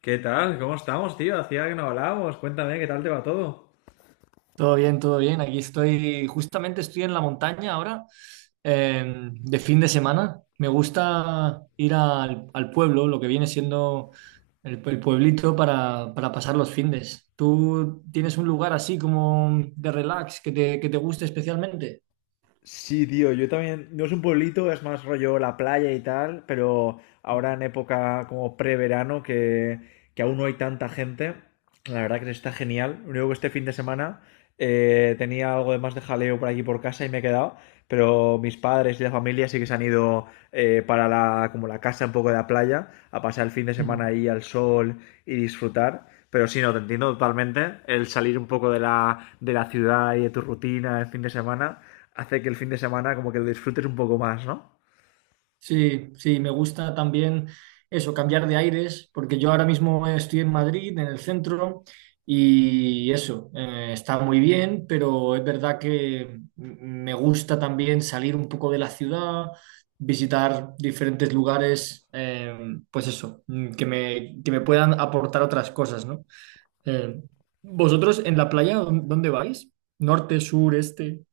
¿Qué tal? ¿Cómo estamos, tío? Hacía que no hablábamos. Cuéntame, ¿qué tal te va todo? Todo bien, todo bien. Aquí estoy, justamente estoy en la montaña ahora, de fin de semana. Me gusta ir al pueblo, lo que viene siendo el pueblito para pasar los findes. ¿Tú tienes un lugar así como de relax que te guste especialmente? Sí, tío, yo también, no es un pueblito, es más rollo la playa y tal, pero ahora en época como preverano que aún no hay tanta gente, la verdad que está genial. Lo único que este fin de semana tenía algo de más de jaleo por aquí por casa y me he quedado, pero mis padres y la familia sí que se han ido, como la casa un poco de la playa a pasar el fin de semana ahí al sol y disfrutar. Pero sí, no, te entiendo totalmente. El salir un poco de la ciudad y de tu rutina el fin de semana hace que el fin de semana como que lo disfrutes un poco más, ¿no? Sí, sí, me gusta también eso, cambiar de aires, porque yo ahora mismo estoy en Madrid, en el centro, y eso, está muy bien, pero es verdad que me gusta también salir un poco de la ciudad, visitar diferentes lugares, pues eso, que me puedan aportar otras cosas, ¿no? Eh, ¿Vosotros en la playa, dónde vais? ¿Norte, sur, este?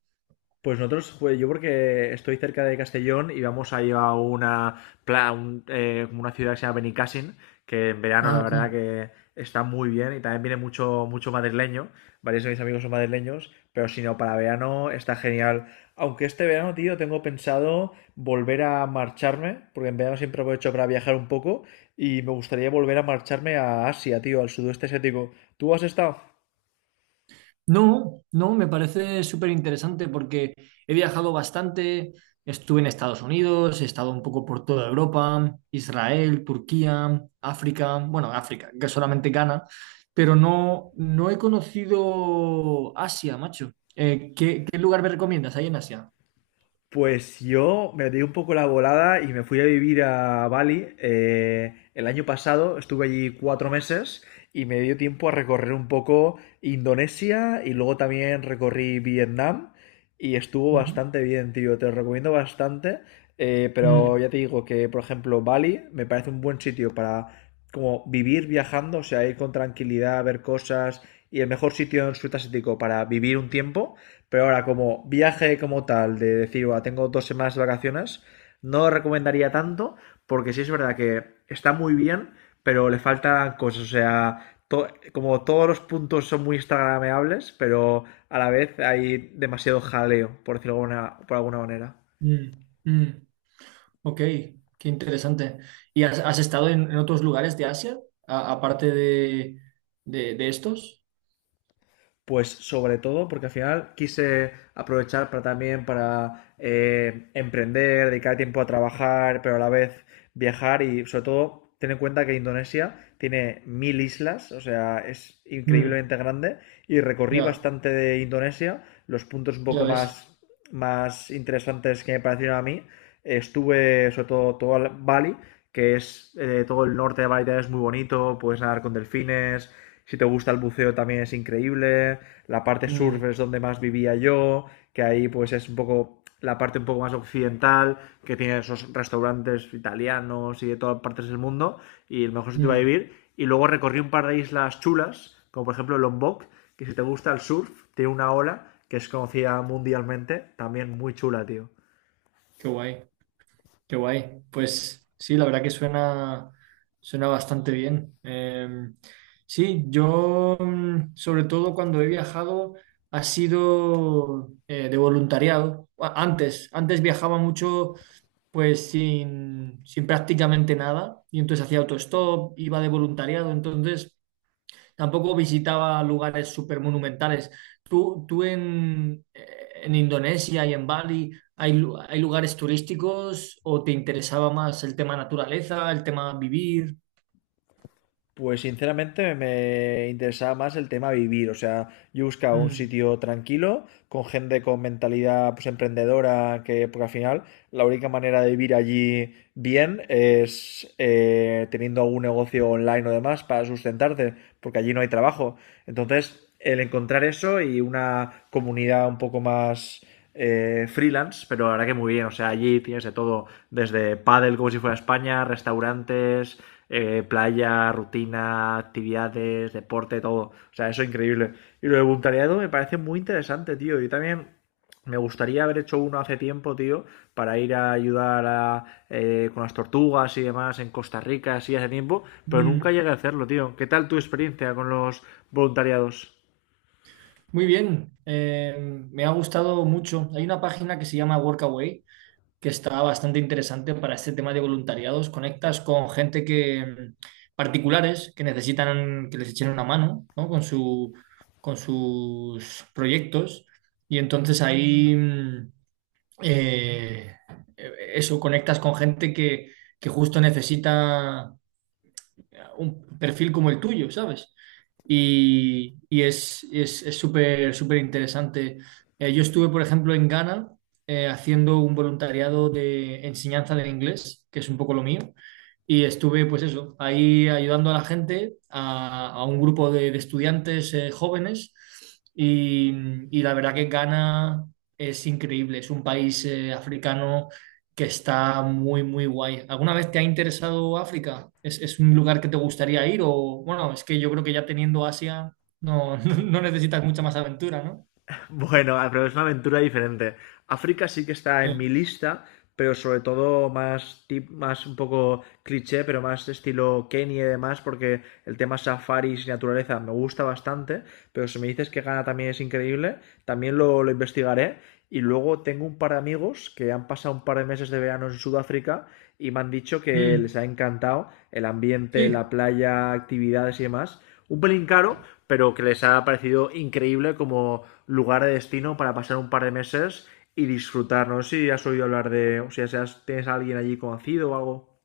Pues nosotros, pues, yo porque estoy cerca de Castellón y vamos a ir a una, una ciudad que se llama Benicàssim, que en verano Ah, la ok. verdad que está muy bien y también viene mucho, mucho madrileño, varios de mis amigos son madrileños, pero si no, para verano está genial. Aunque este verano, tío, tengo pensado volver a marcharme, porque en verano siempre aprovecho para viajar un poco y me gustaría volver a marcharme a Asia, tío, al sudeste asiático. ¿Tú has estado? No, no, me parece súper interesante porque he viajado bastante, estuve en Estados Unidos, he estado un poco por toda Europa, Israel, Turquía, África, bueno, África, que solamente Ghana, pero no, no he conocido Asia, macho. ¿Qué lugar me recomiendas ahí en Asia? Pues yo me di un poco la volada y me fui a vivir a Bali. El año pasado estuve allí 4 meses y me dio tiempo a recorrer un poco Indonesia y luego también recorrí Vietnam y estuvo Ujú. bastante bien, tío. Te lo recomiendo bastante. Pero Mm, ya te digo que, por ejemplo, Bali me parece un buen sitio para como vivir viajando, o sea, ir con tranquilidad, ver cosas y el mejor sitio en Sudeste Asiático para vivir un tiempo. Pero ahora, como viaje como tal, de decir, "Buah, tengo 2 semanas de vacaciones, no lo recomendaría tanto, porque sí es verdad que está muy bien, pero le faltan cosas. O sea, como todos los puntos son muy instagrameables, pero a la vez hay demasiado jaleo, por decirlo por alguna manera. mm, mm. Ok, qué interesante. ¿Y has estado en otros lugares de Asia, aparte de estos? Pues sobre todo porque al final quise aprovechar para también para emprender, dedicar tiempo a trabajar, pero a la vez viajar y sobre todo ten en cuenta que Indonesia tiene mil islas, o sea, es Mm, increíblemente grande y recorrí ya. bastante de Indonesia, los puntos un Ya poco ves. más interesantes que me parecieron a mí. Estuve sobre todo el Bali, que es todo el norte de Bali es muy bonito, puedes nadar con delfines, si te gusta el buceo también es increíble. La parte surf Mm, es donde más vivía yo, que ahí pues es un poco la parte un poco más occidental, que tiene esos restaurantes italianos y de todas partes del mundo, y el mejor sitio para mm, vivir. Y luego recorrí un par de islas chulas, como por ejemplo Lombok, que si te gusta el surf, tiene una ola que es conocida mundialmente, también muy chula, tío. qué guay, qué guay. Pues sí, la verdad que suena, suena bastante bien. Sí, yo sobre todo cuando he viajado ha sido de voluntariado. Antes, antes viajaba mucho pues sin, sin prácticamente nada y entonces hacía autostop, iba de voluntariado, entonces... Tampoco visitaba lugares súper monumentales. Tú en Indonesia y en Bali, ¿hay, hay lugares turísticos o te interesaba más el tema naturaleza, el tema vivir? Pues sinceramente me interesaba más el tema vivir, o sea, yo buscaba un Mm, sitio tranquilo, con gente con mentalidad pues emprendedora, que porque al final la única manera de vivir allí bien es teniendo algún negocio online o demás para sustentarte, porque allí no hay trabajo. Entonces, el encontrar eso y una comunidad un poco más freelance, pero la verdad que muy bien. O sea, allí tienes de todo, desde pádel como si fuera España, restaurantes, playa, rutina, actividades, deporte, todo. O sea, eso es increíble. Y lo de voluntariado me parece muy interesante, tío. Yo también me gustaría haber hecho uno hace tiempo, tío, para ir a ayudar a, con las tortugas y demás en Costa Rica, así hace tiempo, pero nunca mm. llegué a hacerlo, tío. ¿Qué tal tu experiencia con los voluntariados? Muy bien, me ha gustado mucho. Hay una página que se llama Workaway que está bastante interesante para este tema de voluntariados. Conectas con gente que particulares que necesitan que les echen una mano, ¿no? Con su, con sus proyectos y entonces ahí eh, eso conectas con gente que justo necesita un perfil como el tuyo, ¿sabes? Y es súper súper interesante. Yo estuve, por ejemplo, en Ghana haciendo un voluntariado de enseñanza del inglés, que es un poco lo mío. Y estuve, pues eso, ahí ayudando a la gente, a un grupo de estudiantes jóvenes. Y, y la verdad que Ghana es increíble, es un país africano que está muy, muy guay. ¿Alguna vez te ha interesado África? Es un lugar que te gustaría ir? O bueno, es que yo creo que ya teniendo Asia no, no necesitas mucha más aventura, ¿no? Bueno, pero es una aventura diferente. África sí que está en mi Sí. lista, pero sobre todo más tip, más un poco cliché, pero más estilo Kenia y demás, porque el tema safaris y naturaleza me gusta bastante, pero si me dices que Ghana también es increíble, también lo investigaré. Y luego tengo un par de amigos que han pasado un par de meses de verano en Sudáfrica y me han dicho que Mm, les ha encantado el ambiente, la sí. playa, actividades y demás. Un pelín caro, pero que les ha parecido increíble como lugar de destino para pasar un par de meses y disfrutar. No sé si has oído hablar de, o sea, si tienes a alguien allí conocido o algo.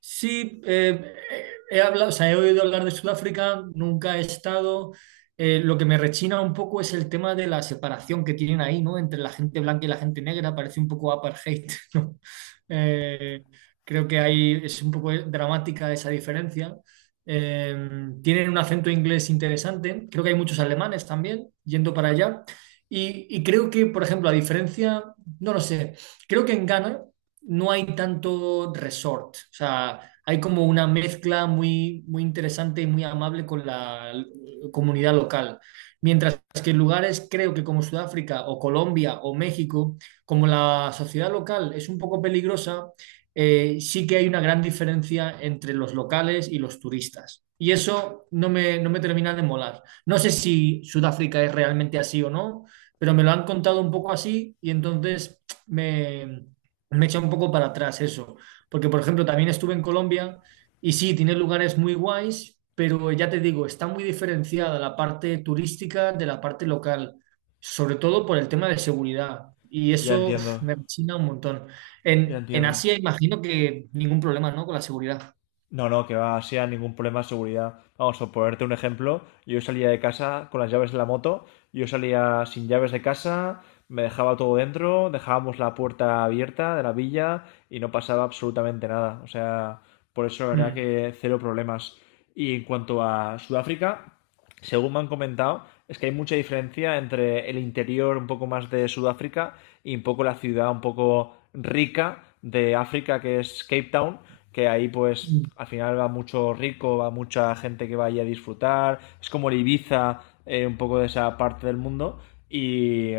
Sí, he hablado, o sea, he oído hablar de Sudáfrica, nunca he estado. Lo que me rechina un poco es el tema de la separación que tienen ahí, ¿no? Entre la gente blanca y la gente negra, parece un poco apartheid, ¿no? Eh, creo que ahí es un poco dramática esa diferencia. Eh, tienen un acento inglés interesante, creo que hay muchos alemanes también yendo para allá. Y creo que, por ejemplo, a diferencia, no lo sé, creo que en Ghana no hay tanto resort, o sea, hay como una mezcla muy, muy interesante y muy amable con la comunidad local. Mientras que en lugares, creo que como Sudáfrica o Colombia o México, como la sociedad local es un poco peligrosa, sí que hay una gran diferencia entre los locales y los turistas. Y eso no me termina de molar. No sé si Sudáfrica es realmente así o no, pero me lo han contado un poco así y entonces me, me echa un poco para atrás eso, porque por ejemplo también estuve en Colombia y sí, tiene lugares muy guays, pero ya te digo, está muy diferenciada la parte turística de la parte local, sobre todo por el tema de seguridad. Y Ya eso uf, entiendo, me china un montón. ya En entiendo. Asia imagino que ningún problema, ¿no? Con la seguridad. No, no, que va, sea ningún problema de seguridad. Vamos, por ponerte un ejemplo, yo salía de casa con las llaves de la moto, yo salía sin llaves de casa, me dejaba todo dentro, dejábamos la puerta abierta de la villa y no pasaba absolutamente nada. O sea, por eso la verdad Mm, que cero problemas. Y en cuanto a Sudáfrica, según me han comentado, es que hay mucha diferencia entre el interior un poco más de Sudáfrica y un poco la ciudad un poco rica de África, que es Cape Town, que ahí pues mm, al final va mucho rico, va mucha gente que va allí a disfrutar, es como el Ibiza, un poco de esa parte del mundo, y,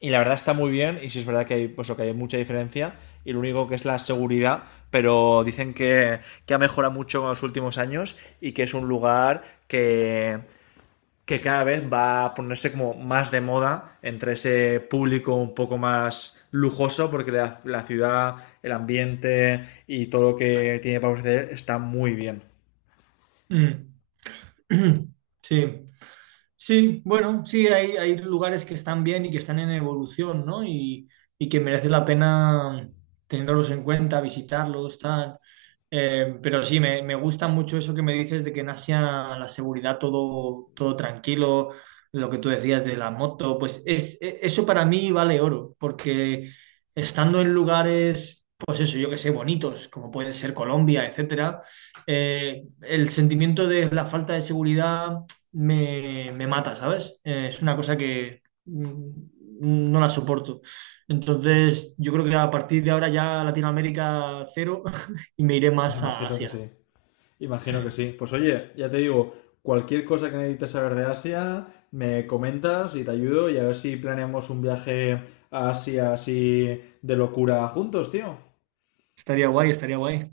y la verdad está muy bien, y sí es verdad que hay, pues, que hay mucha diferencia, y lo único que es la seguridad, pero dicen que ha mejorado mucho en los últimos años y que es un lugar que cada vez va a ponerse como más de moda entre ese público un poco más lujoso, porque la ciudad, el ambiente y todo lo que tiene para ofrecer está muy bien. mm. Sí. Sí, bueno, sí, hay lugares que están bien y que están en evolución, ¿no? Y que merece la pena tenerlos en cuenta, visitarlos, tal. Pero sí, me gusta mucho eso que me dices de que en Asia la seguridad todo, todo tranquilo, lo que tú decías de la moto, pues es, eso para mí vale oro, porque estando en lugares, pues eso, yo que sé, bonitos, como puede ser Colombia, etcétera el sentimiento de la falta de seguridad me, me mata, ¿sabes? Es una cosa que no la soporto. Entonces, yo creo que a partir de ahora ya Latinoamérica cero y me iré más a Imagino que Asia. sí, imagino que Sí. sí. Pues oye, ya te digo, cualquier cosa que necesites saber de Asia, me comentas y te ayudo y a ver si planeamos un viaje a Asia así de locura juntos, tío. Estaría guay, estaría guay.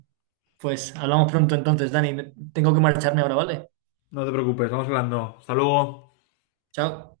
Pues hablamos pronto entonces, Dani. Tengo que marcharme ahora, ¿vale? No te preocupes, vamos hablando. Hasta luego. Chao.